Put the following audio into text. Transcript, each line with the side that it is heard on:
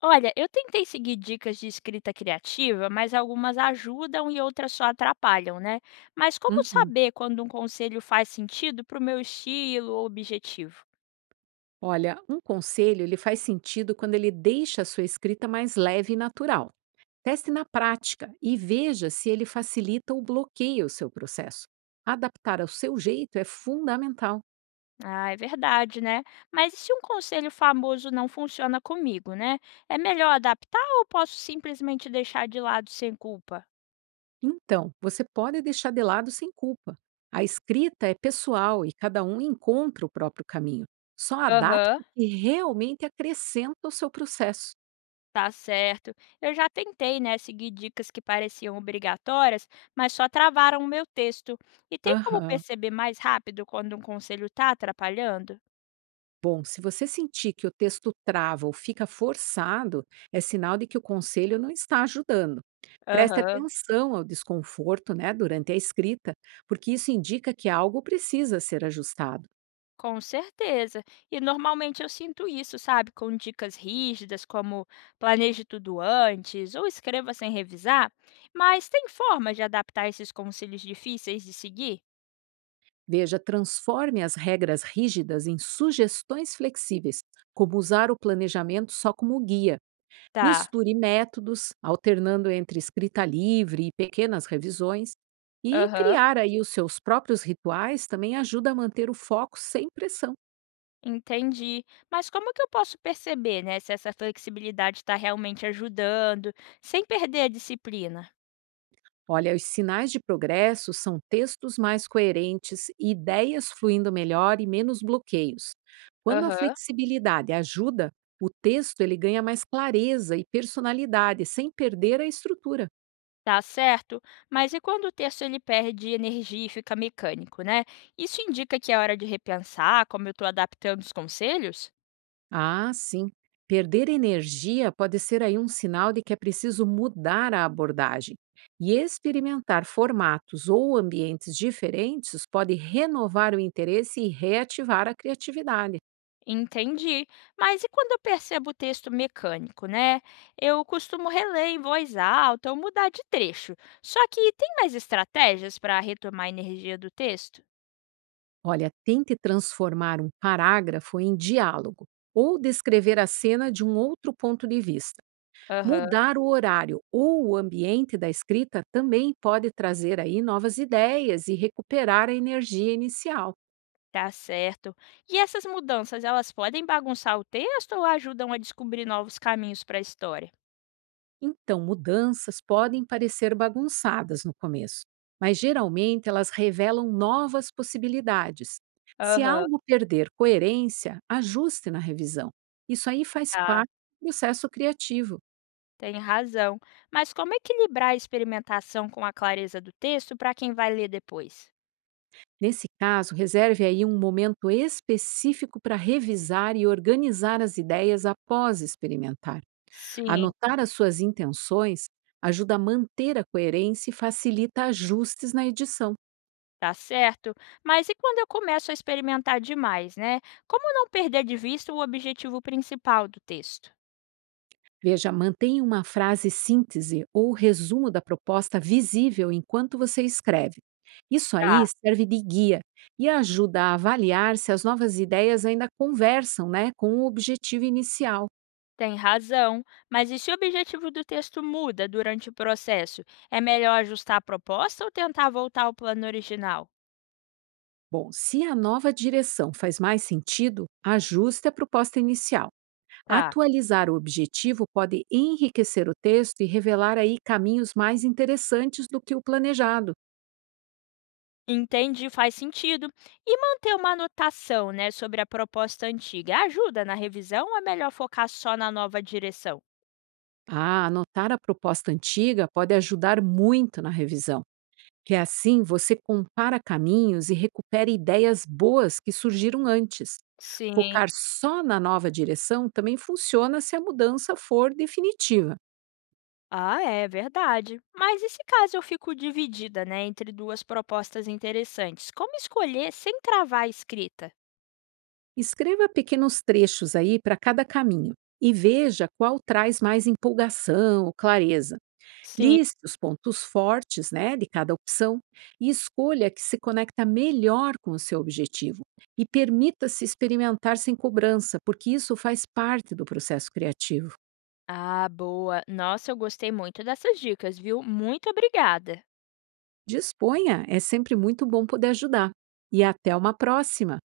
left: Olha, eu tentei seguir dicas de escrita criativa, mas algumas ajudam e outras só atrapalham, né? Mas como
right: Uhum.
left: saber quando um conselho faz sentido para o meu estilo ou objetivo?
right: Olha, um conselho ele faz sentido quando ele deixa a sua escrita mais leve e natural. Teste na prática e veja se ele facilita ou bloqueia o seu processo. Adaptar ao seu jeito é fundamental.
left: Ah, é verdade, né? Mas e se um conselho famoso não funciona comigo, né? É melhor adaptar ou posso simplesmente deixar de lado sem culpa?
right: Então, você pode deixar de lado sem culpa. A escrita é pessoal e cada um encontra o próprio caminho. Só adapte
left: Aham.
right: o que realmente acrescenta ao seu processo.
left: Tá certo. Eu já tentei, né, seguir dicas que pareciam obrigatórias, mas só travaram o meu texto. E tem como
right: Aham.
left: perceber mais rápido quando um conselho tá atrapalhando?
right: Bom, se você sentir que o texto trava ou fica forçado, é sinal de que o conselho não está ajudando. Preste
left: Aham.
right: atenção ao desconforto, né, durante a escrita, porque isso indica que algo precisa ser ajustado.
left: Com certeza. E normalmente eu sinto isso, sabe? Com dicas rígidas, como planeje tudo antes ou escreva sem revisar. Mas tem forma de adaptar esses conselhos difíceis de seguir?
right: Veja, transforme as regras rígidas em sugestões flexíveis, como usar o planejamento só como guia.
left: Tá.
right: Misture métodos, alternando entre escrita livre e pequenas revisões, e
left: Aham.
right: criar aí os seus próprios rituais também ajuda a manter o foco sem pressão.
left: Entendi. Mas como que eu posso perceber, né, se essa flexibilidade está realmente ajudando, sem perder a disciplina?
right: Olha, os sinais de progresso são textos mais coerentes, ideias fluindo melhor e menos bloqueios. Quando a
left: Aham.
right: flexibilidade ajuda, o texto ele ganha mais clareza e personalidade sem perder a estrutura.
left: Tá certo? Mas e quando o texto ele perde energia e fica mecânico, né? Isso indica que é hora de repensar como eu estou adaptando os conselhos?
right: Ah, sim. Perder energia pode ser aí um sinal de que é preciso mudar a abordagem. E experimentar formatos ou ambientes diferentes pode renovar o interesse e reativar a criatividade.
left: Entendi. Mas e quando eu percebo o texto mecânico, né? Eu costumo reler em voz alta ou mudar de trecho. Só que tem mais estratégias para retomar a energia do texto?
right: Olha, tente transformar um parágrafo em diálogo ou descrever a cena de um outro ponto de vista.
left: Aham.
right: Mudar o horário ou o ambiente da escrita também pode trazer aí novas ideias e recuperar a energia inicial.
left: Tá certo. E essas mudanças, elas podem bagunçar o texto ou ajudam a descobrir novos caminhos para a história?
right: Então, mudanças podem parecer bagunçadas no começo, mas geralmente elas revelam novas possibilidades. Se
left: Aham,
right: algo perder coerência, ajuste na revisão. Isso aí faz
left: tá.
right: parte do processo criativo.
left: Tem razão. Mas como equilibrar a experimentação com a clareza do texto para quem vai ler depois?
right: Nesse caso, reserve aí um momento específico para revisar e organizar as ideias após experimentar.
left: Sim,
right: Anotar as suas intenções ajuda a manter a coerência e facilita ajustes na edição.
left: tá certo. Mas e quando eu começo a experimentar demais, né? Como não perder de vista o objetivo principal do texto?
right: Veja, mantenha uma frase síntese ou resumo da proposta visível enquanto você escreve. Isso aí
left: Tá.
right: serve de guia e ajuda a avaliar se as novas ideias ainda conversam, né, com o objetivo inicial.
left: Tem razão, mas e se o objetivo do texto muda durante o processo? É melhor ajustar a proposta ou tentar voltar ao plano original?
right: Bom, se a nova direção faz mais sentido, ajuste a proposta inicial.
left: Tá,
right: Atualizar o objetivo pode enriquecer o texto e revelar aí caminhos mais interessantes do que o planejado.
left: entendi, faz sentido. E manter uma anotação, né, sobre a proposta antiga ajuda na revisão ou é melhor focar só na nova direção?
right: Ah, anotar a proposta antiga pode ajudar muito na revisão. Que é assim você compara caminhos e recupera ideias boas que surgiram antes.
left: Sim.
right: Focar só na nova direção também funciona se a mudança for definitiva.
left: Ah, é verdade. Mas e se caso eu fico dividida, né, entre duas propostas interessantes? Como escolher sem travar a escrita?
right: Escreva pequenos trechos aí para cada caminho e veja qual traz mais empolgação ou clareza.
left: Sim.
right: Liste os pontos fortes, né, de cada opção e escolha a que se conecta melhor com o seu objetivo. E permita-se experimentar sem cobrança, porque isso faz parte do processo criativo.
left: Ah, boa. Nossa, eu gostei muito dessas dicas, viu? Muito obrigada.
right: Disponha, é sempre muito bom poder ajudar. E até uma próxima!